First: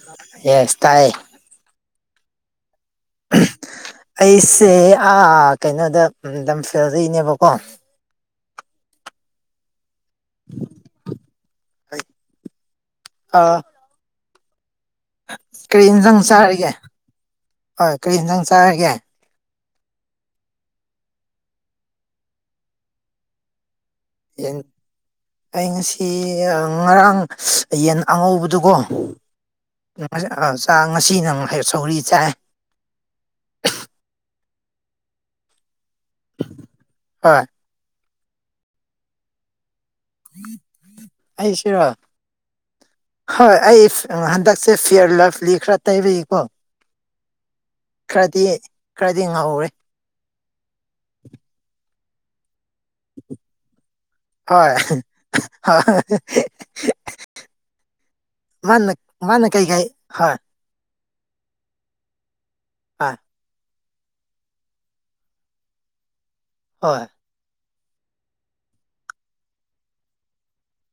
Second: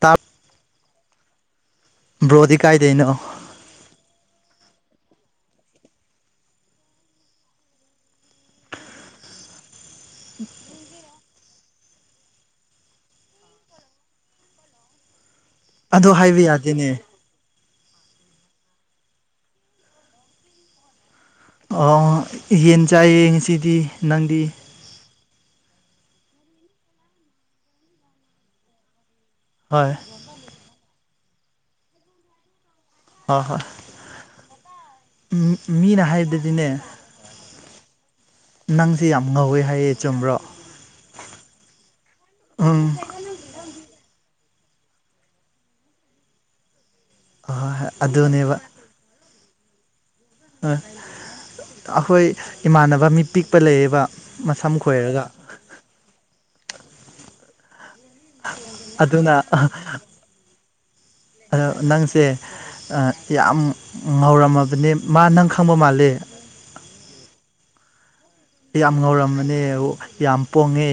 ꯇꯥꯞ ꯌꯦꯁ ꯇꯥꯏ ꯕ꯭ꯔꯣꯗꯤ ꯀꯥꯏꯗꯩꯅꯣ ꯑꯩꯁꯦ ꯀꯩꯅꯣꯗ ꯂꯝꯐꯦꯜꯗꯩꯅꯦꯕꯀꯣ [inaudible] ꯑꯥ ꯀꯔꯤ ꯑꯗꯣ ꯍꯤꯡꯖꯥꯡ ꯍꯥꯏꯕ ꯆꯥꯔꯒꯦ ꯌꯥꯗꯦꯅꯦ ꯑꯣ ꯀꯔꯤ ꯍꯤꯡꯖꯥꯡ ꯆꯥꯔꯒꯦ ꯑꯣ ꯌꯦꯟ ꯆꯥꯏꯌꯦ ꯉꯁꯤꯗꯤ ꯅꯪꯗꯤ ꯑꯩ ꯉꯁꯤ ꯉꯔꯥꯡ ꯌꯦꯟ ꯑꯉꯧꯕꯗꯨꯀꯣ ꯃꯅꯤ ꯆꯥꯛ ꯉꯁꯤꯅꯃꯨꯛ ꯁꯧꯒꯔꯤ ꯆꯥꯏ ꯍꯣꯏ ꯍꯣꯏ ꯃꯤꯅ ꯍꯥꯏꯕꯗꯗꯤꯅꯦ ꯍꯣꯏ ꯅꯪꯁꯦ ꯌꯥꯝ ꯉꯧꯋꯦ ꯍꯥꯏꯌꯦ ꯆꯨꯝꯕ꯭ꯔꯣ ꯑꯩ ꯁꯤꯔꯥ ꯎꯝ ꯍꯣꯏ ꯑꯩ ꯍꯟꯗꯛꯁꯦ ꯐꯤꯌꯔ ꯂꯞꯂꯤ ꯈꯔ ꯇꯩꯕꯩꯀꯣ ꯍꯣꯏ ꯑꯗꯨꯗꯅꯦꯕ ꯈꯔꯗꯤ ꯉꯧꯔꯦ ꯑꯩꯈꯣꯏ ꯏꯃꯥꯟꯅꯕ ꯃꯤ ꯄꯤꯛꯄ ꯂꯩꯌꯦꯕ ꯃꯁꯝ ꯈꯣꯏꯔꯒ ꯑꯣ ꯃꯥꯅ ꯑꯗꯨꯅ ꯃꯥꯅ ꯀꯩ ꯀꯩ ꯍꯥꯏ ꯑꯗꯣ ꯅꯪꯁꯦ ꯍꯣꯏ ꯌꯥꯝ ꯉꯧꯔꯝꯃꯕꯅꯤ ꯃꯥ ꯅꯪ ꯈꯪꯕ ꯃꯥꯂꯦ ꯍꯣꯏ ꯌꯥꯝ ꯉꯧꯔꯝꯕꯅꯦ ꯌꯥꯝ ꯄꯣꯡꯉꯦ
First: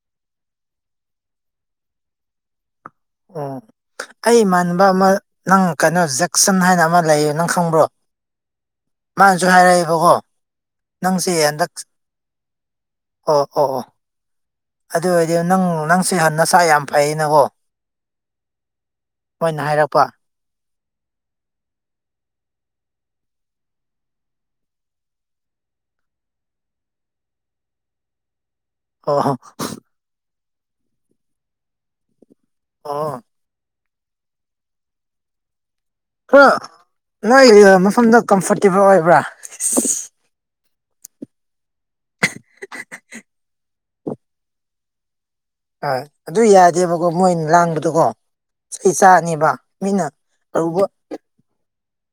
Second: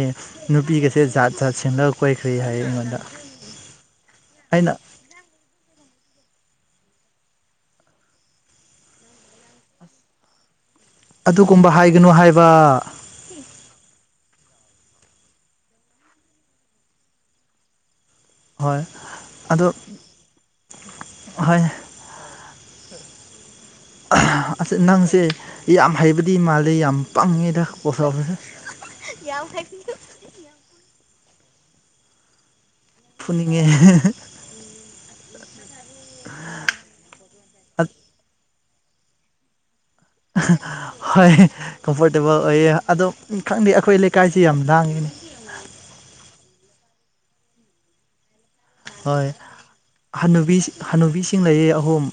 ꯅꯨꯄꯤꯒꯁꯦ ꯖꯥꯠ ꯖꯥꯠ ꯁꯤꯟꯂꯒ ꯀꯣꯏꯈ꯭ꯔꯦ ꯍꯥꯏ ꯑꯩꯉꯣꯟꯗ ꯑꯣ ꯑꯩ ꯑꯩꯅ ꯏꯃꯥꯟꯅꯕ ꯑꯃ ꯅꯪ ꯀꯩꯅꯣ ꯖꯦꯛꯁꯟ ꯍꯥꯏꯅ ꯑꯃ ꯂꯩꯌꯦ ꯅꯪ ꯈꯪꯕ꯭ꯔꯣ ꯃꯥꯅꯁꯨ ꯍꯥꯏꯔꯛꯑꯦꯕꯀꯣ ꯅꯪꯁꯦ ꯑꯗꯨꯒꯨꯝꯕ ꯍꯟꯗꯛ ꯍꯥꯏꯒꯅꯨ ꯍꯥꯏꯕ ꯑꯣ ꯑꯣ ꯑꯣ ꯑꯗꯨ ꯑꯣꯏꯔꯗꯤ ꯅꯪ ꯅꯪꯁꯦ ꯅꯁꯥ ꯌꯥꯝ ꯐꯩꯌꯦꯅꯀꯣ ꯍꯣꯏ ꯑꯗꯣ ꯍꯥꯏꯔꯛꯄ ꯍꯣꯏ ꯑꯁ ꯅꯪꯁꯦ ꯌꯥꯝ ꯍꯩꯕꯗꯤ ꯃꯥꯜꯂꯤꯦ ꯌꯥꯝ ꯄꯪꯉꯦꯗ ꯄꯣꯁꯐꯁꯦ ꯑꯣ ꯍꯣ ꯑꯥ [unintelligible] ꯈꯔ ꯅꯣꯏ ꯃꯐꯝꯗ ꯀꯝꯐꯣꯔꯇꯦꯕꯜ ꯑꯣꯏꯕ꯭ꯔꯥ ꯍꯣꯏ ꯀꯝꯐꯣꯔꯇꯦꯕꯜ ꯑꯣꯏꯌꯦ ꯑꯗꯣ ꯈꯪꯗꯦ ꯑꯩꯈꯣꯏ ꯂꯩꯀꯥꯏꯁꯤ ꯌꯥꯝ ꯂꯥꯡꯉꯤꯅꯤ ꯑꯣꯏ ꯑꯗꯨ ꯌꯥꯗꯦꯕꯀꯣ ꯃꯣꯏꯅ ꯂꯥꯡꯕꯗꯣꯀꯣ ꯆꯍꯤ ꯍꯣꯏ ꯆꯆꯥꯅꯦꯕ ꯃꯤꯠꯅ ꯑꯔꯨꯕ ꯏꯤꯡꯅꯩꯌꯦ ꯑꯍꯨꯝ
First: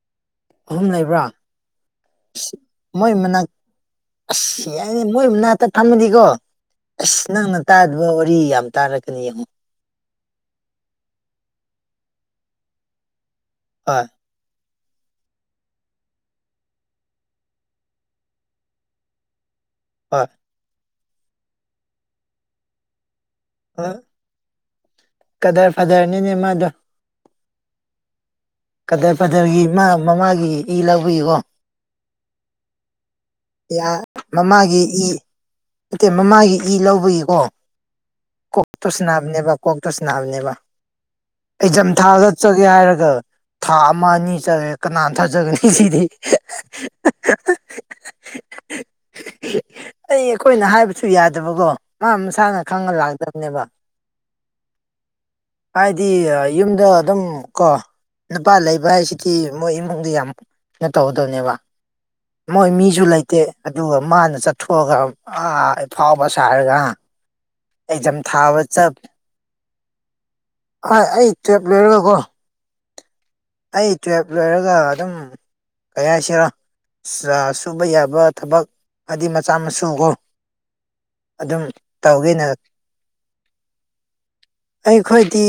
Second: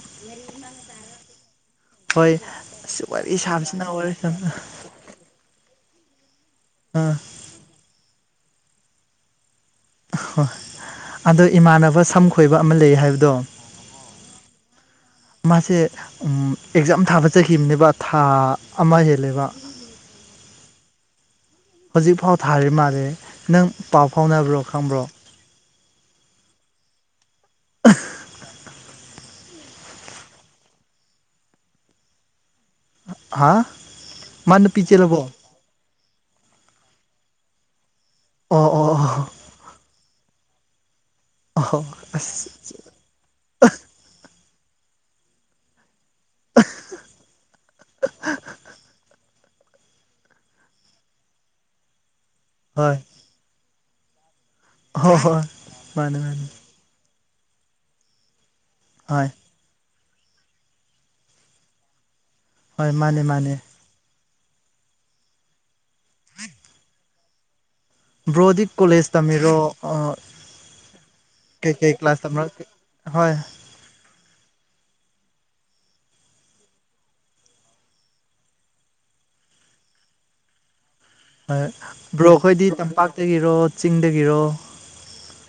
ꯑꯍꯨꯝ ꯂꯩꯕ꯭ꯔꯥ ꯍꯣꯏ ꯑ ꯃꯣꯏ ꯋꯥꯔꯤ ꯃꯅꯥꯛ ꯁꯥꯕꯁꯤꯅ ꯑꯣꯏꯔ ꯑꯁ ꯃꯣꯏ ꯅꯥꯛꯇ ꯐꯝꯃꯗꯤꯀꯣ ꯑꯥ ꯑꯁ ꯅꯪꯅ ꯇꯥꯗꯕ ꯋꯥꯔꯤ ꯌꯥꯝ ꯇꯥꯔꯛꯀꯅꯤ ꯌꯦꯡꯉꯣ ꯍ ꯑꯗꯣ ꯏꯃꯥꯟꯅꯕ ꯁꯝ ꯈꯣꯏꯕ ꯑꯃ ꯂꯩ ꯍꯥꯏꯕꯗꯣ ꯑꯥ ꯃꯥꯁꯦ ꯑꯦꯛꯖꯥꯝ ꯊꯥꯕꯆꯈꯤꯕꯅꯦꯕ ꯊꯥ ꯑꯃ ꯍꯦꯜꯂꯦꯕ ꯍꯣꯏ ꯍꯧꯖꯤꯛꯐꯥꯎ ꯊꯥꯔꯤ ꯃꯥꯜꯂꯦ ꯅꯪ ꯍꯣꯏ ꯄꯥꯎ ꯐꯥꯎꯅꯕ꯭ꯔꯣ ꯈꯪꯕ꯭ꯔꯣ ꯀꯗꯔ ꯐꯊꯔꯅꯤꯅꯦ ꯃꯥꯗꯣ ꯑ ꯀꯗꯔ ꯐꯗꯔꯒꯤ ꯃꯥ ꯃꯃꯥꯒꯤ ꯏ ꯂꯧꯕꯤꯌꯨꯀꯣ ꯍꯥ ꯃꯥ ꯃꯃꯥꯒꯤ ꯅꯨꯄꯤ ꯏ ꯆꯦꯜꯂꯕꯣ ꯅꯠꯇꯦ ꯃꯃꯥꯒꯤ ꯏ ꯂꯧꯕꯒꯤꯀꯣ ꯑꯣ ꯑꯣ ꯀꯣꯛꯛꯇꯣꯁ ꯑꯣ ꯅꯅꯥꯞꯅꯦꯕ ꯀꯣꯛꯛꯇꯁ ꯅꯅꯥꯕꯅꯦꯕ ꯑꯣ ꯑꯦꯖꯝ ꯑꯁ ꯊꯥꯒꯠꯆꯒꯦ ꯍꯥꯏꯔꯒ ꯊꯥ ꯑꯃ ꯑꯅꯤ ꯆꯠꯂꯦ ꯀꯅꯥ ꯊꯥꯖꯒꯅꯤ ꯁꯤꯗꯤ [inaudible] ꯑꯩ ꯑꯩꯈꯣꯏꯅ ꯍꯥꯏꯕꯁꯨ ꯌꯥꯗꯕꯀꯣ ꯃꯥ ꯃꯁꯥꯅ ꯈꯪꯉ ꯍꯣꯏ ꯂꯥꯛꯇꯕꯅꯦꯕ ꯍꯣꯏ ꯍꯣꯏ ꯍꯥꯏꯗꯤ ꯃꯥꯅꯦ ꯃꯥꯅꯦ ꯌꯨꯝꯗ ꯑꯗꯨꯝ ꯀꯣ ꯅꯨꯄꯥ ꯂꯩꯕ ꯍꯣꯏ ꯍꯥꯏꯁꯤꯗꯤ ꯃꯣꯏ ꯏꯃꯨꯡꯗ ꯌꯥꯝ ꯀꯩꯅꯣ ꯇꯧꯒꯗꯕꯅꯦꯕ ꯃꯣꯏ ꯍꯣꯏ ꯃꯤꯁꯨ ꯃꯥꯅꯦ ꯂꯩꯇꯦ ꯃꯥꯅꯦ ꯑꯗꯨꯒ ꯃꯥꯅ ꯆꯠꯊꯣꯛꯑꯒ ꯑꯥꯐꯥꯎꯕ ꯁꯥꯔꯒ ꯑꯦꯛꯖꯥꯝ ꯊꯥꯕ ꯕ꯭ꯔꯣꯗꯤꯞ ꯆꯞ ꯀꯣꯂꯦꯖꯇ ꯃꯦꯣ ꯍꯣꯏ ꯑꯩ ꯇꯨꯌꯦꯜꯞ ꯂꯣꯏꯔꯒꯀꯣ ꯍꯣꯏ ꯑꯩ ꯇꯨꯌꯦꯜꯞ ꯂꯣꯏꯔꯒ ꯑꯗꯨꯝ ꯀꯌꯥꯁꯤꯔꯣ ꯁꯨꯕ ꯌꯥꯕ ꯊꯕꯛ ꯍꯥꯏꯗꯤ ꯃꯆꯥ ꯃꯁꯨ ꯀꯣ ꯍ ꯕ꯭ꯔꯣ ꯑꯩꯈꯣꯏꯗꯤ ꯇꯝꯄꯥꯛꯇꯒꯤꯔꯣ ꯆꯤꯡꯗꯒꯤꯔꯣ ꯑꯩꯈꯣꯏꯗꯤ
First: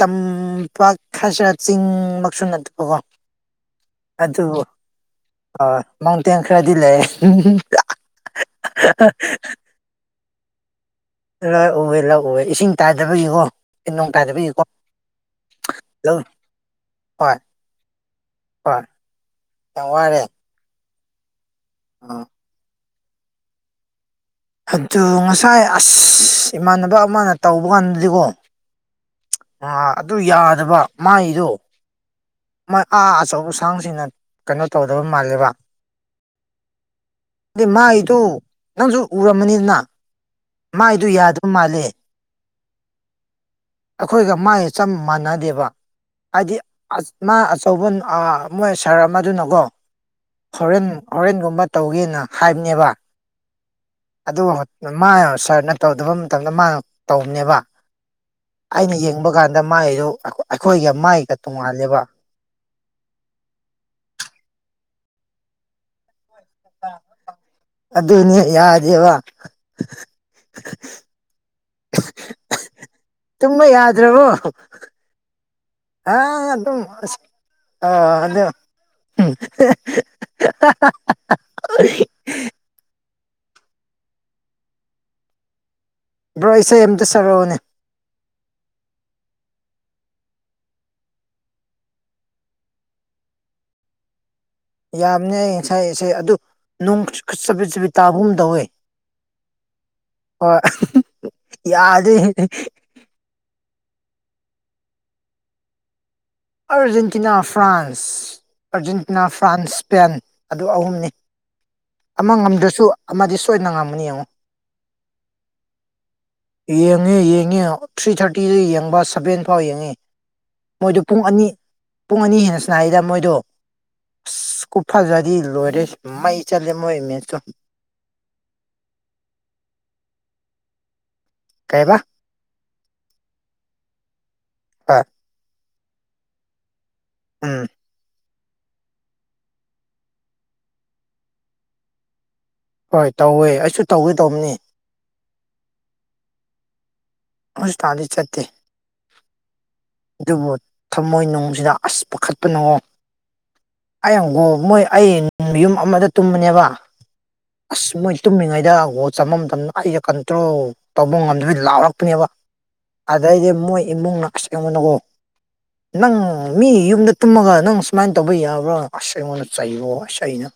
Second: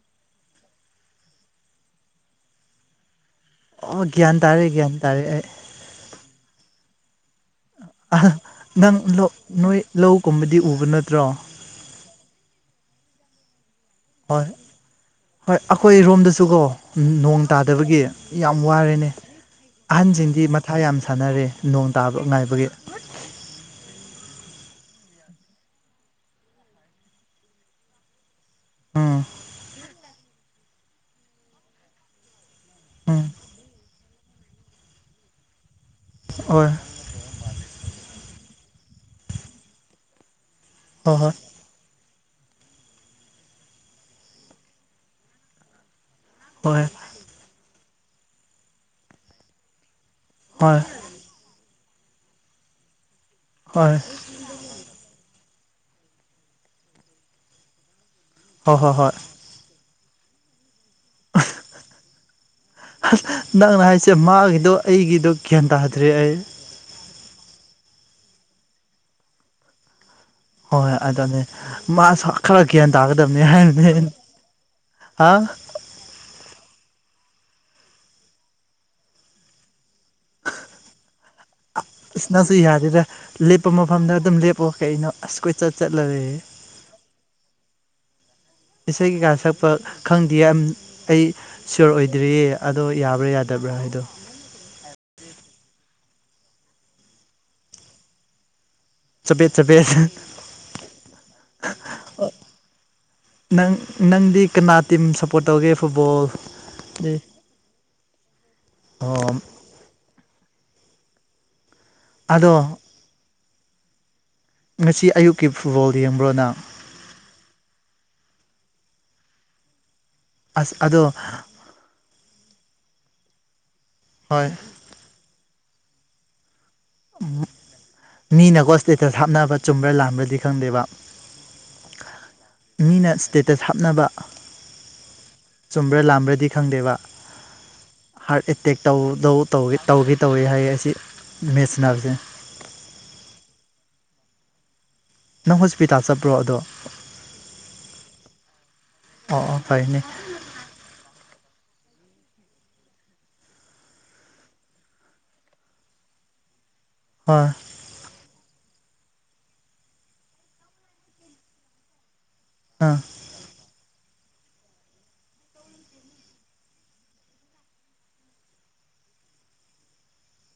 ꯇꯝꯄꯥꯛ ꯈꯖꯔ ꯆꯤꯡꯃꯛꯁꯨ ꯅꯠꯇꯕꯀꯣ ꯑꯣ ꯒ꯭ꯌꯥꯟ ꯇꯥꯔꯦ ꯒ꯭ꯌꯥꯟ ꯇꯥꯔꯦ ꯑꯩ ꯃꯥꯡꯇꯦꯟ ꯈꯔꯗꯤ ꯂꯩꯝ ꯅꯪ ꯅꯣꯏ ꯂꯧꯒꯨꯝꯕꯗꯤ ꯎꯕ ꯅꯠꯇ꯭ꯔꯣ ꯂꯥꯛ ꯎꯋꯦ ꯂꯥꯛꯎꯋꯦ ꯏꯁꯤꯡ ꯇꯥꯗꯕꯒꯤꯀꯣ ꯍꯣꯏ [inaudible] ꯍꯣꯏ ꯂꯧ ꯑꯩꯈꯣꯏꯔꯣꯝꯗꯁꯨꯀꯣ ꯍꯣꯏ ꯅꯣꯡ ꯇꯥꯗꯕꯒꯤ ꯌꯥꯝ ꯍꯣꯏ ꯋꯥꯔꯦꯅꯦ ꯌꯥꯝ ꯋꯥꯔꯦ ꯑꯍꯟꯁꯤꯡꯗꯤ ꯃꯊꯥ ꯌꯥꯝ ꯁꯥꯟꯅꯔꯦ ꯅꯣꯡ ꯇꯥꯕ ꯉꯥꯏꯕꯒꯤ ꯑꯗꯨ ꯉꯁꯥꯏ ꯑꯁ ꯏꯃꯥꯟꯅꯕ ꯑꯃꯅ ꯇꯧꯕ ꯀꯥꯟꯗꯗꯤꯀꯣ ꯎꯝ ꯑ ꯑꯗꯨ ꯌꯥꯗꯕ ꯃꯥꯏꯗꯣ ꯑꯥ ꯎꯝ ꯑꯆꯧꯕ ꯑꯁꯥꯡꯁꯤꯅ ꯀꯩꯅꯣ ꯇꯧꯗꯕ ꯃꯥꯜꯂꯦꯕ ꯍ ꯑꯗꯨꯗꯤ ꯃꯥꯏꯗꯨꯣ ꯅꯪꯁꯨ ꯎꯔꯝꯃꯅꯤꯗꯅ ꯃꯥꯏꯗꯨ ꯍꯣꯏ ꯍꯣꯏ ꯌꯥꯗꯕ ꯃꯥꯜꯂꯦ ꯑꯩꯈꯣꯏꯒ ꯃꯥꯏꯒ ꯆꯞ ꯃꯥꯟꯅꯗꯦꯕ ꯍꯥꯏꯗꯤ ꯍꯣꯏ ꯃꯥ ꯑꯆꯧꯕ ꯃꯣꯏ ꯁꯥꯔ ꯑꯃꯗꯨꯅꯀꯣ ꯍꯣꯏ ꯍꯣꯔꯦꯟ ꯑꯣꯣꯔꯦꯟꯒꯨꯝꯕ ꯇꯧꯒꯦꯅ ꯍꯥꯏꯕꯅꯦꯕ ꯍꯣꯏ ꯑꯗꯨ ꯃꯥꯅ ꯁꯥꯔꯅ ꯇꯧꯗꯕ ꯃꯇꯝꯗ ꯃꯥꯅ ꯇꯧꯕꯅꯦꯕ ꯍꯣꯏ ꯍꯣꯏ ꯑꯩꯅ ꯍꯣꯏ ꯌꯦꯡꯕ ꯀꯥꯟꯗ ꯃꯥꯏꯗꯨ ꯑꯩꯈꯣꯏꯒ ꯃꯥꯏꯒ ꯇꯣꯡꯉꯥꯜꯂꯦꯕ ꯅꯪꯅ ꯍꯥꯏꯁꯦ ꯃꯥꯒꯤꯗꯣ ꯑꯩꯒꯤꯗꯣ ꯒ꯭ꯌꯥꯟ ꯇꯥꯗ꯭ꯔꯦ ꯑꯩ ꯑꯗꯨꯅꯦ ꯌꯥꯗꯦꯕ ꯍꯣꯏ ꯍꯣꯏ ꯑꯗꯨꯅꯦ ꯃꯥꯁ ꯈꯔ ꯒ꯭ꯌꯥꯟ ꯇꯥꯒꯗꯕꯅꯤ ꯇꯨꯝꯕ ꯍꯥꯏꯔꯅꯦ ꯌꯥꯗ꯭ꯔꯕꯣ ꯍꯥ ꯑ ꯑꯗꯨꯝ ꯑ ꯑꯗꯨꯗ ꯏꯁꯅꯁꯨ ꯌꯥꯔꯤꯗꯦ ꯂꯦꯞꯄ ꯃꯐꯝꯗ ꯑꯗꯨꯝ ꯂꯦꯞꯄꯣ ꯀꯩ ꯑꯩꯅꯣ ꯑꯁ ꯀꯣꯏ ꯆ ꯆꯠꯂꯔꯦ ꯕ꯭ꯔꯣ ꯏꯁꯩ ꯑꯝꯇ ꯁꯔꯛꯑꯣꯅꯦ ꯏꯁꯩ ꯀꯩꯀꯥ ꯁꯛꯄ ꯈꯪꯗꯦ ꯑꯩ ꯁꯤꯌꯣꯔ ꯑꯣꯏꯗ꯭ꯔꯤꯌꯦ ꯑꯗꯣ ꯌꯥꯕ꯭ꯔꯥ ꯌꯥꯗꯕ꯭ꯔꯥ ꯍꯥꯏꯗꯣ ꯌꯥꯝꯅꯤ ꯑꯩ ꯉꯁꯥꯏ ꯏꯁꯩ ꯑꯗꯨ ꯅꯨꯡ ꯈꯨꯠꯆꯕꯤꯠ ꯆꯕꯤꯠ ꯇꯥꯕꯨꯝ ꯇꯧꯋꯦ ꯆꯄꯦꯠ ꯆꯄꯦꯠ ꯍ ꯌꯥꯗ ꯅꯪ ꯅꯪꯗꯤ ꯀꯅꯥ ꯇꯤꯝ ꯁꯞꯄꯣꯔꯠ ꯇꯧꯒꯦ ꯐꯨꯠꯕꯣꯜ ꯑꯥꯔꯖꯦꯟꯇꯤꯅꯥ ꯐ꯭ꯔꯥꯟꯁ ꯑꯥꯔꯖꯦꯟꯇꯤꯅꯥ ꯑꯣ ꯐ꯭ꯔꯥꯟꯁ ꯏꯁꯄꯦꯟ ꯑꯗꯨ ꯑꯍꯨꯝꯅꯤ ꯑꯃ ꯑꯗꯣ ꯉꯝꯗ꯭ꯔꯁꯨ ꯑꯃꯗꯤ ꯁꯣꯏꯅ ꯉꯝꯃꯅꯤ ꯌꯦꯡꯉꯨ ꯉꯁꯤ ꯑꯌꯨꯛꯀꯤ ꯐꯨꯠꯕꯣꯜ ꯌꯦꯡꯕ꯭ꯔꯣꯅ ꯌꯦꯡꯉꯦ ꯌꯦꯡꯉꯤ ꯊ꯭ꯔꯤ ꯊꯥꯔꯇꯤꯗ ꯌꯦꯡꯕ ꯁꯚꯦꯟ ꯐꯥꯎ ꯌꯦꯡꯉꯤ ꯑꯁ ꯑꯗꯣ ꯄꯨꯡ ꯑꯅꯤ ꯄꯨꯡ ꯑꯅꯤ ꯍꯦꯟꯅ ꯁꯅꯥꯔꯤꯗ ꯃꯣꯏꯗꯣ ꯍꯣꯏ ꯀꯨꯞꯐꯖꯗꯤ ꯂꯣꯏꯔꯦ ꯃꯩ ꯆꯠꯂꯦ ꯃꯣꯏ ꯃꯁꯨ ꯃꯤꯅꯀꯣ ꯁ꯭ꯇꯦꯇꯁ ꯍꯥꯞꯅꯕ ꯆꯨꯝꯕ꯭ꯔꯥ ꯂꯥꯥꯟꯕ꯭ꯔꯗꯤ ꯈꯪꯗꯦꯕ ꯀꯩꯥꯏꯕ ꯃꯤꯅ ꯏꯁ꯭ꯇꯦꯇꯁ ꯍꯥꯞꯅꯕ ꯑ ꯆꯨꯝꯕ꯭ꯔꯥ ꯂꯥꯝꯕ꯭ꯔꯗꯤ ꯈꯪꯗꯦꯕ ꯎꯝ ꯍꯥꯔꯠ ꯑꯦꯇꯦꯛ ꯇꯧꯗꯧ ꯇꯧꯒꯦ ꯇꯧꯏ ꯍꯥꯏꯒꯦ ꯑꯁꯤ ꯃꯦꯠꯁꯟꯅꯕꯁꯦ ꯍꯣꯏ ꯇꯧꯋꯦ ꯑꯩꯁꯨ ꯇꯧꯋꯦ ꯇꯧꯕꯅꯤ ꯅꯪ ꯍꯣꯁꯄꯤꯇꯥꯜ ꯆꯠꯄ꯭ꯔꯣ ꯑꯗꯣ ꯍꯁ ꯂꯤ ꯆꯠꯇꯦ ꯑꯣ ꯑꯣ ꯀꯥꯏꯅꯦ ꯑꯗꯨꯕꯨ ꯊꯃꯣꯏ ꯅꯨꯡꯁꯤꯗ ꯑꯁ ꯄꯥꯈꯠꯄ ꯅꯨꯡꯑꯣꯣ ꯑꯩꯪꯕꯨꯣ ꯃꯣꯏ ꯑꯩ ꯌꯨꯝ ꯑꯃꯗ ꯇꯨꯝꯕꯅꯦꯕ ꯍꯣꯏ ꯑꯁ ꯃꯣꯏ ꯇꯨꯝꯃꯤꯉꯩꯗ ꯍꯣ ꯆꯃꯝ ꯆꯝꯅ ꯑꯩꯒ ꯀꯟꯇ꯭ꯔꯣ ꯇꯧꯕ ꯉꯝꯗꯕꯩ ꯂꯥꯎꯔꯛꯇꯄꯅꯦꯕ ꯎꯝ ꯑꯗꯩꯗꯤ ꯃꯣꯏ ꯏꯃꯨꯡꯅꯁꯤꯕꯅꯀꯣ ꯅꯪ ꯃꯤ ꯌꯨꯝꯗ ꯇꯨꯝꯃꯒ ꯅꯪ ꯁꯨꯃꯥꯏꯅ ꯇꯧꯕ ꯌꯥꯕ꯭ꯔꯥ ꯑꯁ ꯑꯩꯉꯣꯟꯗ ꯆꯩꯔꯣ ꯑ ꯑꯩꯅ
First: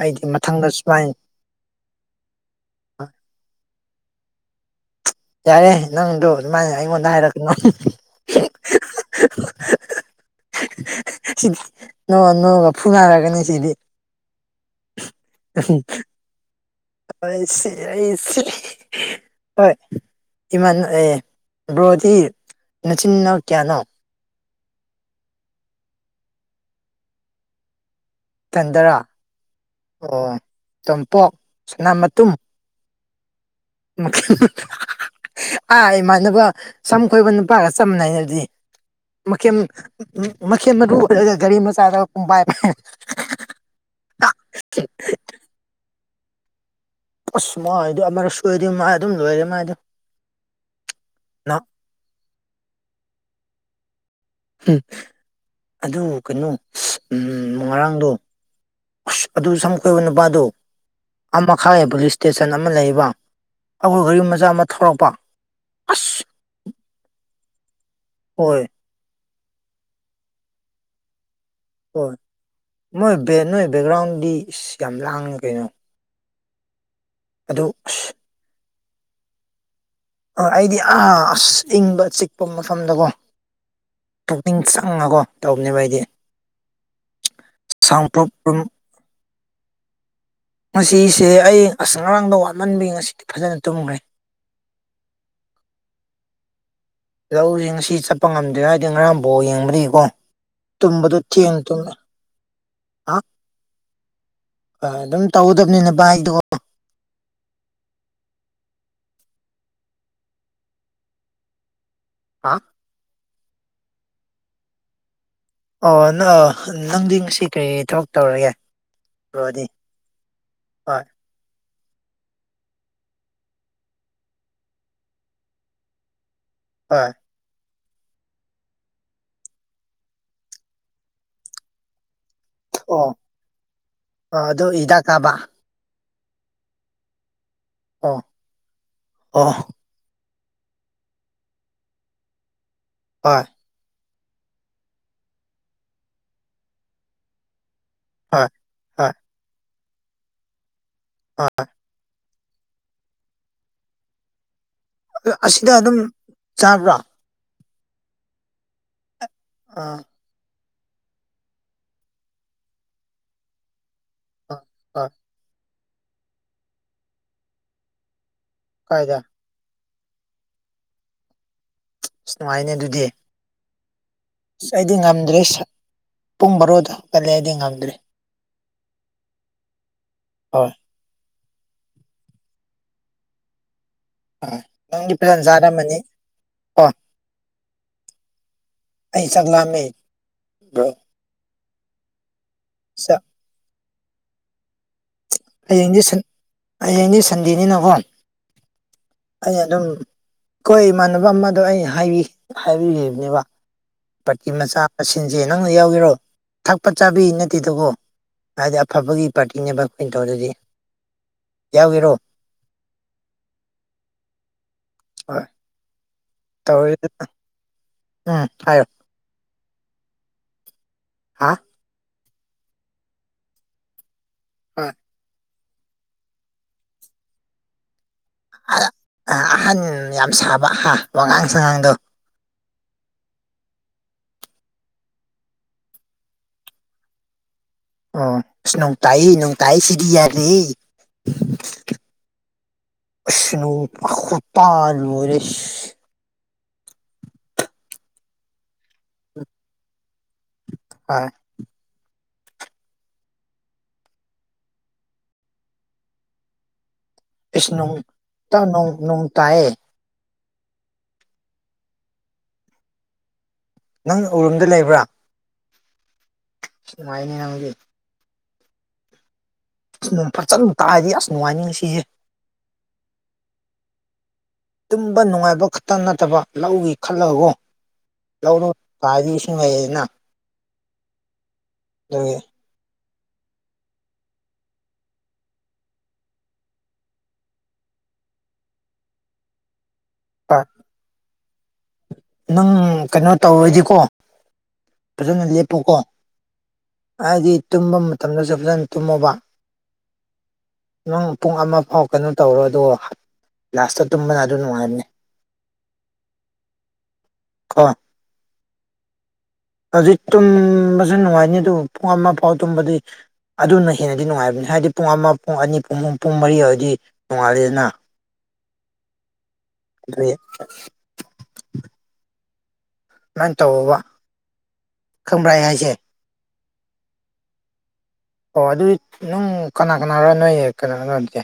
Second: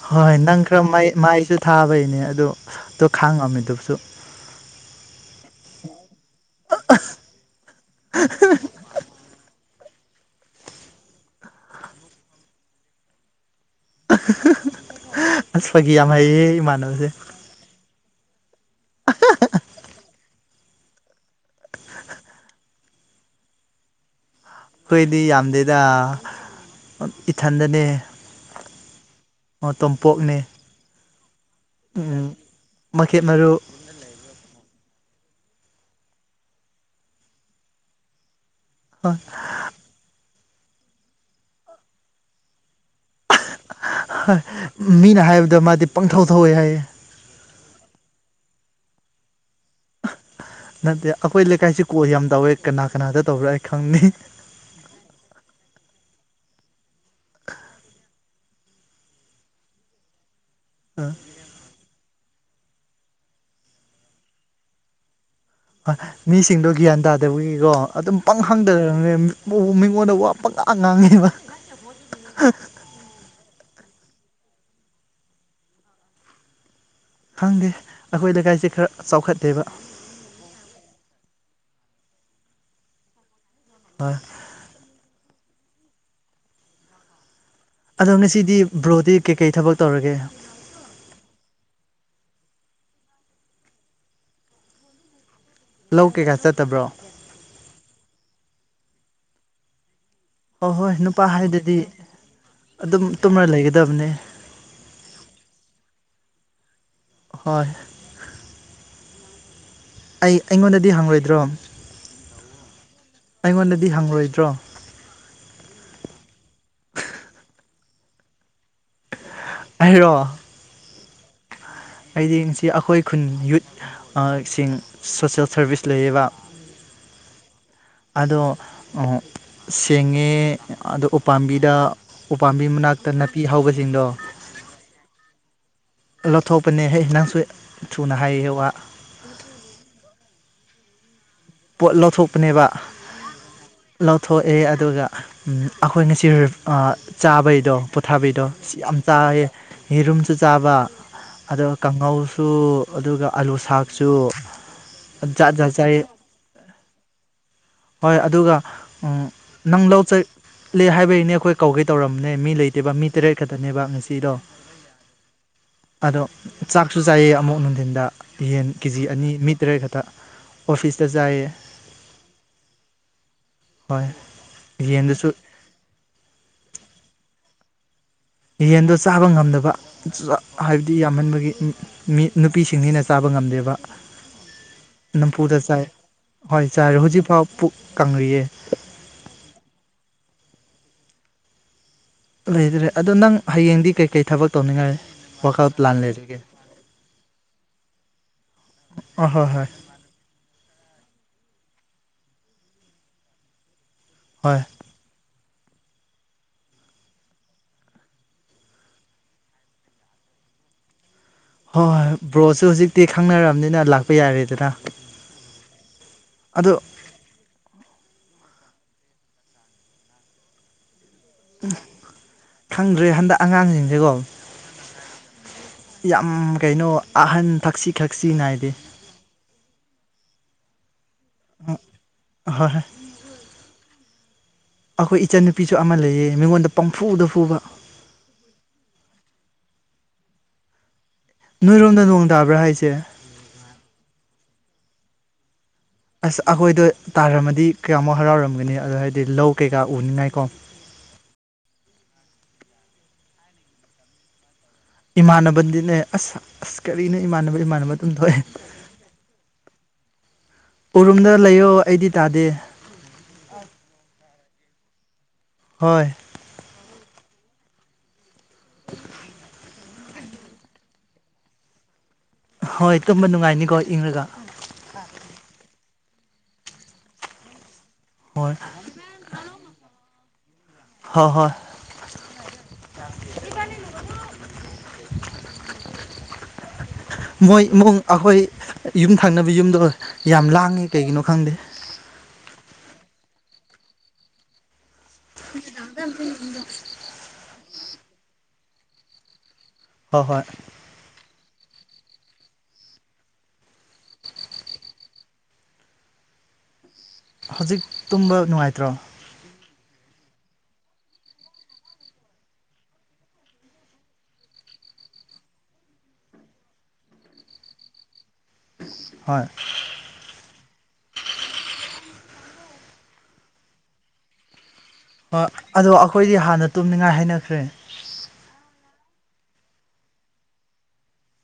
ꯑꯩꯗꯤ ꯍꯣꯏ ꯅꯪ ꯃꯊꯪꯗ ꯈꯔ ꯁꯨꯃꯥꯏꯅ ꯃꯥꯏꯁꯨ ꯊꯥꯕꯩꯅꯦ ꯑꯗꯨ ꯑꯗꯨꯣ ꯈꯥꯡꯉꯝꯃꯤꯗꯨꯁꯨ ꯌꯥꯔꯦ ꯅꯪꯗꯣ ꯑꯗꯨꯃꯥꯏꯅ ꯑꯩꯉꯣꯟꯗ ꯍꯥꯏꯔꯛꯀꯅꯨ ꯁꯤꯗꯤ ꯅꯣꯡ ꯅꯣꯡꯒ ꯐꯨꯅꯔꯒꯅꯤ ꯁꯤꯗꯤ ꯑꯁꯐꯒꯤ ꯌꯥꯝ ꯍꯩꯌꯦ ꯏꯃꯥꯟꯅꯕꯁꯦ ꯍ ꯁꯤ ꯁꯤ ꯍꯣꯏ ꯏꯃꯥꯟ ꯑꯦ ꯕ꯭ꯔꯣꯗꯤ ꯅꯆꯤꯅꯥꯎ ꯀꯌꯥꯅꯣ ꯑꯩꯈꯣꯏꯗꯤ ꯌꯥꯝꯗꯦꯗ ꯏꯊꯟꯗꯅꯦ ꯇꯟꯗꯔꯥ ꯑꯣ ꯇꯣꯝꯄꯣꯛ ꯁꯅꯥ ꯃꯇꯨꯝ ꯃꯈꯀꯦ ꯃꯔꯨ ꯑꯥ ꯏꯃꯥꯟꯅꯕ ꯁꯝ ꯈꯣꯏꯕ ꯅꯨꯄꯥꯒ ꯆ ꯃꯅꯩꯅꯗꯤ ꯃꯈꯦꯝ ꯃꯈꯦꯝ ꯑꯗꯨ ꯑꯣꯏꯔꯒ ꯒꯥꯔꯤ ꯃꯆꯥꯗ ꯄꯨꯝꯕꯥꯥꯏꯕ ꯃꯤꯅ ꯍꯥꯏꯕꯗ ꯃꯥꯗꯤ ꯄꯪꯊꯧ ꯊꯧꯋꯦ ꯍꯥꯏꯌꯦ ꯑꯁ ꯃꯗꯣ ꯑꯃꯛ ꯁꯨꯗꯤ ꯃꯥꯥꯏ ꯑꯗꯨꯝ ꯂꯣꯏꯔꯦ ꯃꯥꯏꯗꯣ ꯅꯠꯇꯦ ꯑꯩꯈꯣꯏ ꯂꯩꯀꯥꯏꯁꯤ ꯀꯣꯜ ꯌꯥꯝ ꯇꯧꯏꯦ ꯀꯅꯥ ꯀꯅꯥꯗ ꯇꯧꯕꯔꯥ ꯑꯩ ꯈꯪꯅꯤ ꯎꯝ ꯑꯗꯨ ꯀꯩꯅꯣ ꯎ ꯉꯔꯥꯡꯗꯣ ꯑꯁ ꯑꯗꯨ ꯁꯝ ꯀꯣꯏ ꯅꯨꯄꯥꯗꯣ ꯑꯥ ꯑꯃꯈꯥꯏꯑ ꯄꯨꯂꯤꯁ ꯏꯁꯇꯦꯁꯟ ꯑꯃ ꯂꯩꯕ ꯑꯩꯈꯣꯏ ꯒꯔꯤ ꯃꯆꯥ ꯑꯃ ꯊꯂꯛꯄ ꯃꯤꯁꯤꯡꯗꯣ ꯒ꯭ꯌꯥꯟ ꯇꯥꯗꯕꯒꯤꯀꯣ ꯑꯗꯨꯝ ꯄꯪ ꯍꯣꯏ ꯍꯪꯗ ꯦ ꯃꯤꯉꯣꯟꯗ ꯋꯥꯄ ꯉ ꯉꯥꯡꯉꯦꯕ ꯍꯣꯏ ꯃꯣꯏ ꯅꯣꯏ ꯕꯦꯛꯒ꯭ꯔꯥꯎꯟꯗꯤ ꯏꯁ ꯌꯥꯝ ꯂꯥꯡꯉꯤ ꯀꯩꯅꯣ ꯑꯗꯨ ꯈꯪꯗꯦ ꯑꯁ ꯑꯩꯈꯣꯏ ꯂꯩꯀꯥꯏꯁꯦ ꯈꯔ ꯆꯥꯎꯈꯠꯇꯠꯇꯦꯕ ꯑ ꯑꯩꯗꯤ ꯑꯁ ꯏꯪꯕ ꯆꯤꯛꯄ ꯃꯐꯝꯗꯀꯣ [unintelligible] ꯄꯨꯛꯅꯤꯡ ꯆꯪꯉꯀꯣ ꯇꯧꯕꯅꯦꯕ ꯑꯩꯗꯤ ꯁꯥꯎꯟ ꯑꯗꯣ ꯄ꯭ꯔꯨꯞ ꯉꯁꯤꯗꯤ ꯔꯨꯝ ꯕ꯭ꯔꯣꯗꯤ ꯀꯩꯀꯩ ꯊꯕꯛ ꯇꯧꯔꯒꯦ ꯉꯁꯤꯁꯦ ꯑꯩ ꯑꯁ ꯉꯔꯥꯡꯗꯣ ꯋꯥꯃꯟꯕꯒꯤ ꯉꯁꯤꯗꯤ ꯐꯖꯅ ꯇꯨꯝꯈ꯭ꯔꯦ [inaudible] ꯂꯧ ꯀꯩꯀꯥ ꯆꯠꯇꯕ꯭ꯔꯣ ꯂꯧꯖꯦ ꯉꯁꯤ ꯆꯠꯄ ꯉꯝꯗꯦ ꯍꯥꯏꯗꯤ ꯉꯔꯥꯡ ꯕꯣꯜ ꯌꯦꯡꯕꯅꯤꯀꯣ ꯍꯣꯏ ꯍꯣꯏ ꯇꯨꯝꯕꯗꯨ ꯅꯨꯄꯥ ꯊꯦꯡꯅ ꯍꯥꯏꯗꯨꯗꯤ ꯇꯨꯝꯃꯦ ꯑꯗꯨꯝ ꯍꯥ ꯇꯨꯝꯔ ꯂꯩꯒꯗꯕꯅꯤ ꯑꯗꯨꯝ ꯇꯧꯗꯕꯅꯤꯅ ꯕꯥꯏꯗꯣ ꯍꯣꯏ ꯑꯩ ꯑꯩꯉꯣꯟꯗꯗꯤ ꯍꯪꯪꯂꯣꯏꯗ꯭ꯔꯣ ꯍꯥ ꯑꯩꯉꯣꯟꯗꯗꯤ ꯍꯪꯔꯣꯏꯗ꯭ꯔꯣ ꯑꯣ ꯅ ꯅꯪꯗꯤ ꯉꯁꯤ ꯀꯔꯤ ꯊꯕꯛ ꯇꯧꯔꯒꯦ ꯕ꯭ꯔꯣꯗꯤ ꯑꯩꯔꯣ ꯍꯣꯏ ꯍꯌꯦꯡꯁꯤ ꯑꯈꯣꯏ ꯈꯨꯟ ꯌꯨꯠ ꯑ ꯁꯤꯡ ꯁꯣꯁꯦꯜ ꯁꯥꯔꯚꯤꯁ ꯂꯩꯌꯦꯕ ꯍꯣꯏ ꯑꯗꯣ ꯁꯦꯡꯉꯦ ꯑꯗꯣ ꯎꯄꯥꯝꯕꯤꯗ ꯎꯄꯥꯝꯕꯤ ꯃꯅꯥꯛꯇ ꯅꯥꯄꯤ ꯍꯧꯕꯁꯤꯡꯗꯣ ꯑꯣ ꯑꯗꯨ ꯍꯤꯗꯥꯛ ꯀꯥꯞꯕ ꯂꯧꯊꯣꯛꯄꯅꯦꯍꯦ ꯅꯪꯁꯨ ꯊꯨꯅ ꯑꯣ ꯍꯥꯏꯍꯦ ꯋꯥ ꯑꯣ ꯄꯣꯠ ꯂꯧꯊꯣꯛꯄꯅꯦꯕ ꯍꯣꯏ ꯂꯧꯊꯣꯛꯑꯦ ꯑꯗꯨꯒ ꯎꯝ ꯑꯩꯈꯣꯏ ꯉꯁꯤ ꯔꯤꯞ ꯆꯥꯕꯩꯗꯣ ꯊꯥꯕꯤꯗꯣ ꯍꯣꯏ ꯁꯤ ꯌꯥꯝ ꯍꯣꯏ ꯆꯥꯏꯌꯦ ꯌꯦꯔꯨꯝꯁꯨ ꯆꯥꯕ ꯑ ꯑꯗꯨꯒ ꯀꯥꯡꯉꯧꯁꯨ ꯑꯗꯨꯒ ꯑꯥꯂꯨ ꯁꯥꯛꯁꯨ ꯖꯥꯠ ꯑꯁꯤꯗ ꯖꯥꯠ ꯑꯗꯨꯝ ꯆꯥꯏ ꯆꯥꯕ꯭ꯔꯥ ꯍꯣꯏ ꯑꯗꯨꯒ ꯎꯝ ꯅꯪ ꯑꯥ ꯂꯧ ꯆꯠ ꯂꯩ ꯍꯥꯏꯕꯩꯅꯦ ꯑꯩꯈꯣꯏ ꯀꯧꯒꯦ ꯇꯧꯔꯝꯅꯦ ꯃꯤ ꯂꯩꯇꯦꯕ ꯃꯤ ꯇꯔꯦꯠ ꯈꯛꯇꯅꯦꯕ ꯉꯁꯤ ꯁꯤꯗꯣ ꯑꯥ ꯑꯥ ꯑꯗꯣ ꯆꯥꯛꯁꯨ ꯆꯥꯏꯌꯦ ꯑꯃꯨꯛ ꯅꯨꯡꯊꯤꯟꯗ ꯌꯦꯟ ꯀꯦꯖꯤ ꯀꯥꯏꯗ ꯑꯅꯤ ꯃꯤ ꯇꯔꯦꯠ ꯈꯛꯇ ꯑꯣꯐꯤꯁꯇ ꯆꯥꯏꯌꯦ ꯑꯁ ꯅꯨꯡꯉꯥꯏꯅꯦ ꯑꯗꯨꯗꯤ ꯍꯣꯏ ꯑꯁ ꯑꯩꯗꯤ ꯌꯦꯟꯗꯨꯁꯨ ꯉꯝꯗ꯭ꯔꯦ ꯁ ꯄꯨꯡ ꯕꯥꯔꯣꯗ ꯍꯧꯒꯠꯂꯦ ꯑꯩꯗꯤ ꯉꯝꯗ꯭ꯔꯦ ꯌꯦꯟꯗꯣ ꯆꯥꯕ ꯉꯝꯗꯕ ꯍꯣꯏ ꯍꯥꯏꯕꯗꯤ ꯌꯥꯝꯃꯟꯕꯒꯤ ꯃꯤ ꯅꯨꯄꯤꯁꯤꯡꯅꯤꯅ ꯆꯥꯕ ꯉꯝꯗꯦꯕ ꯑꯥ ꯅꯪꯗꯤ ꯐꯖꯅ ꯅꯝꯐꯨꯗ ꯆꯥꯏ ꯆꯥꯔꯝꯃꯅꯤ ꯍꯣꯏ ꯀꯣ ꯆꯥꯔꯦ ꯍꯧꯖꯤꯛꯐꯥꯎ ꯄꯨꯛ ꯀꯪꯔꯤꯌꯦ ꯑꯩ ꯆꯥꯛ ꯂꯥꯝꯃꯦ ꯕ꯭ꯔꯣ ꯂꯩꯗ꯭ꯔꯦ ꯑꯗꯣ ꯆꯥꯛ ꯅꯪ ꯍꯌꯦꯡꯗꯤ ꯀꯩꯀꯩ ꯊꯕꯛ ꯇꯧꯅꯤꯡꯉꯥꯏ ꯋꯥꯈꯜ ꯍꯌꯦꯡꯗꯤ ꯄ꯭ꯂꯥꯟ ꯁꯟ ꯂꯩꯔꯤꯒꯦ ꯍꯌꯦꯡꯗꯤ ꯁꯟꯗꯦꯅꯤꯅ ꯀꯣ ꯑ ꯍꯣꯏ ꯑꯩ ꯍꯣꯏ ꯑꯗꯨꯝ ꯈꯣꯏ ꯏꯃꯥꯟꯅꯕ ꯑꯃꯗꯣ ꯑꯩ ꯍꯥꯏꯕꯤ ꯍꯥꯏꯕꯤꯈꯤꯕꯅꯦꯕ ꯄꯥꯔꯇꯤ ꯍꯣꯏ ꯃꯆꯥ ꯑ ꯁꯤꯟꯁꯦ ꯅꯪꯅ ꯌꯥꯎꯒꯦꯔꯣ ꯊꯛꯄ ꯆꯥꯕꯤ ꯅꯠꯇꯦꯗꯀꯣ ꯍꯥꯏꯗꯤ ꯑꯐꯕꯒꯤ ꯄꯥꯔꯇꯤꯅꯦꯕ ꯑꯩ ꯇꯧꯔꯗꯤ ꯍꯣꯏ ꯍꯣꯏ ꯕ꯭ꯔꯣꯁꯨ ꯍꯧꯖꯤꯛꯇꯤ ꯈꯪꯅꯔꯕꯅꯤꯅ ꯂꯥꯛꯄ ꯌꯥꯔꯦꯗꯅ ꯑꯗꯣ ꯇꯧꯔꯤ [unintelligible] ꯎꯝ ꯍꯥꯏꯌꯣ ꯍꯥ ꯈꯪꯗ꯭ꯔꯦ ꯍꯟꯗꯛ ꯑꯉꯥꯡꯁꯤꯡꯁꯦꯀꯣ [unintelligible] ꯌꯥꯝ ꯀꯩꯅꯣ ꯑꯍꯟ ꯊꯛꯁꯤ ꯈꯛꯁꯤ ꯅꯥꯏꯗꯦ ꯑꯍꯟ ꯌꯥꯝ ꯁꯥꯕ ꯍꯥ ꯋꯥꯉꯥꯡ ꯁꯉꯥꯡꯗꯣ ꯍꯣꯏ ꯍꯣꯏ ꯑꯩꯈꯣꯏ ꯏꯆꯟꯅꯨꯄꯤꯁꯨ ꯑꯃ ꯂꯩꯌꯦ ꯃꯤꯉꯣꯟꯗ ꯄꯝꯐꯨꯗ ꯐꯨꯕ ꯑꯣ ꯅꯣꯡ ꯇꯥꯏ ꯅꯣꯡꯇꯥꯏ ꯁꯤꯗꯤ [unintelligible] ꯅꯣꯏꯔꯣꯝꯗ ꯅꯣꯡ ꯇꯥꯕ꯭ꯔꯥ ꯍꯥꯏꯁꯦ ꯏꯁ ꯅꯣꯡ ꯈꯨꯇ ꯂꯣꯢꯔꯦ ꯏꯁ ꯑꯁ ꯑꯩꯈꯣꯏꯗꯣ ꯇꯥꯔꯝꯃꯗꯤ ꯀꯌꯥꯃꯨꯛ ꯍꯔꯥꯎꯔꯝꯒꯅꯤ ꯑꯗꯣ ꯍꯥꯏꯗꯤ ꯂꯧ ꯀꯩꯀꯥ ꯎꯅꯤꯡꯉꯥꯏꯀꯣ [unintelligible] ꯏꯃꯥꯟꯅꯕꯗꯤꯅꯦ ꯑꯁ ꯑꯁ ꯀꯔꯤꯅ ꯏꯃꯥꯟꯅꯕ ꯏꯁ ꯏꯃꯥꯟꯅꯕ ꯅꯣꯡ ꯑꯗꯨꯝ ꯊꯣꯛꯑꯦ ꯇ ꯅꯣꯡ ꯅꯣꯡ ꯇꯥꯏꯌꯦ ꯎꯔꯨꯝꯗ ꯂꯩꯌꯣ ꯑꯩꯗꯤ ꯇꯥꯗꯦ ꯅꯪ ꯎꯔꯨꯝꯗ ꯂꯩꯕ꯭ꯔꯥ ꯍꯣꯏ [unintelligible] ꯅꯪꯗꯤ [unintelligible] ꯅꯣꯡ ꯐꯖꯠꯅ ꯇꯥꯔꯗꯤ ꯑꯁ ꯅꯨꯡꯉꯥꯏꯅꯤ ꯉꯁꯤꯁꯤ ꯍꯣꯏ ꯇꯨꯝꯝꯕ ꯅꯨꯡꯉꯥꯏꯅꯤꯀꯣ ꯏꯪꯔꯒ ꯇꯨꯝꯕ ꯅꯨꯡꯉꯥꯏꯕ ꯈꯛꯇ ꯅꯠꯇꯕ ꯂꯧꯒ ꯈꯜꯂꯒꯒꯣ ꯍꯣꯏ ꯂꯧꯔ ꯇꯥꯔꯗꯤ ꯏꯁꯤꯡ ꯂꯩꯌꯦꯅ ꯍꯣꯏ ꯍꯣꯏ [inaudible] ꯃꯣꯏ ꯏꯃꯨꯡ ꯑꯩꯈꯣꯏ ꯌꯨꯝ ꯊꯪꯅꯕ ꯌꯨꯝꯗꯣ ꯌꯥꯝ ꯂꯥꯡꯉꯤ ꯀꯩꯒꯤꯅꯣ ꯈꯪꯗꯦ ꯅꯪ ꯀꯩꯅꯣ ꯇꯧꯔꯗꯤꯀꯣ ꯐꯖꯅ ꯂꯦꯞꯄꯨꯀꯣ [unintelligible] ꯍꯥꯏꯗꯤ ꯇꯨꯝꯕ ꯃꯇꯝꯗꯁꯨ ꯐꯖꯅ ꯇꯨꯝꯃꯣꯕ ꯍꯣꯏ ꯍꯣꯏ ꯅꯪ ꯄꯨꯡ ꯑꯃ ꯐꯥꯎ ꯀꯩꯅꯣ ꯇꯧꯔꯣ ꯑꯗꯨ ꯂꯥꯁ ꯇꯨꯝꯕꯅ ꯑꯗꯨ ꯅꯨꯡꯉꯥꯏꯅꯤ ꯍꯧꯖꯤꯛ ꯇꯨꯝꯕ ꯅꯨꯡꯉꯥꯏꯇ꯭ꯔꯣ ꯍꯧꯖꯤꯛ ꯇꯨꯝꯕꯁꯨ ꯅꯨꯡꯉꯥꯏꯅꯤ ꯑꯗꯨꯕꯨ ꯄꯨꯡ ꯑꯃ ꯐꯥꯎ ꯇꯨꯝꯕꯗꯤ ꯑꯗꯨꯅ ꯍꯦꯟꯅꯗꯤ ꯅꯨꯡꯉꯥꯏꯕꯅꯤ ꯍꯥꯏꯗꯤ ꯄꯨꯡ ꯑꯃ ꯄꯨꯡ ꯑꯅꯤ ꯄꯨꯡ ꯄꯨꯡ ꯃꯔꯤ ꯑꯣꯏꯔꯗꯤ ꯅꯨꯡꯉꯥꯢꯔꯦꯗꯅ ꯍꯣꯏ ꯑꯗꯨꯏ ꯑꯗꯨꯃꯥꯢ ꯇꯧꯑꯣꯕ ꯑꯗꯣ ꯑꯩꯈꯣꯏꯗꯤ ꯍꯥꯟꯅ ꯇꯨꯝꯅꯤꯡꯉꯥꯏ ꯍꯥꯏꯅꯈ꯭ꯔꯦ ꯑꯣ ꯑꯗꯨꯗꯤ ꯅꯅꯨꯡ ꯀꯅꯥ ꯀꯅꯥꯔꯣ ꯅꯣꯏ ꯀꯩꯅꯣꯅꯣꯁꯦ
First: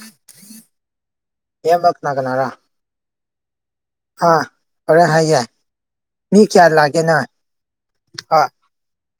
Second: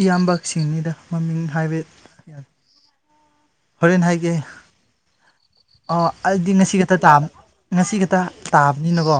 ꯏꯌꯥꯝꯕꯁꯤꯡꯅꯤꯗ ꯃꯃꯤꯡ ꯍꯥꯏꯕꯩ ꯏꯌꯥꯝꯕ ꯀꯅꯥ ꯀꯅꯥꯔ ꯍꯣꯔꯦꯟ ꯑꯥ ꯍꯥꯏꯒꯦ ꯍꯣꯔꯦꯟ ꯍꯥꯏꯒꯦ ꯑꯣ ꯃꯤ ꯑꯗꯨꯗꯤ ꯀꯌꯥ ꯉꯁꯤ ꯂꯥꯛꯀꯦ ꯅꯪ ꯈꯛꯇꯥꯕ ꯉꯁꯤ ꯈꯛꯇ ꯑꯥ ꯇꯥꯕꯅꯤꯅꯀꯣ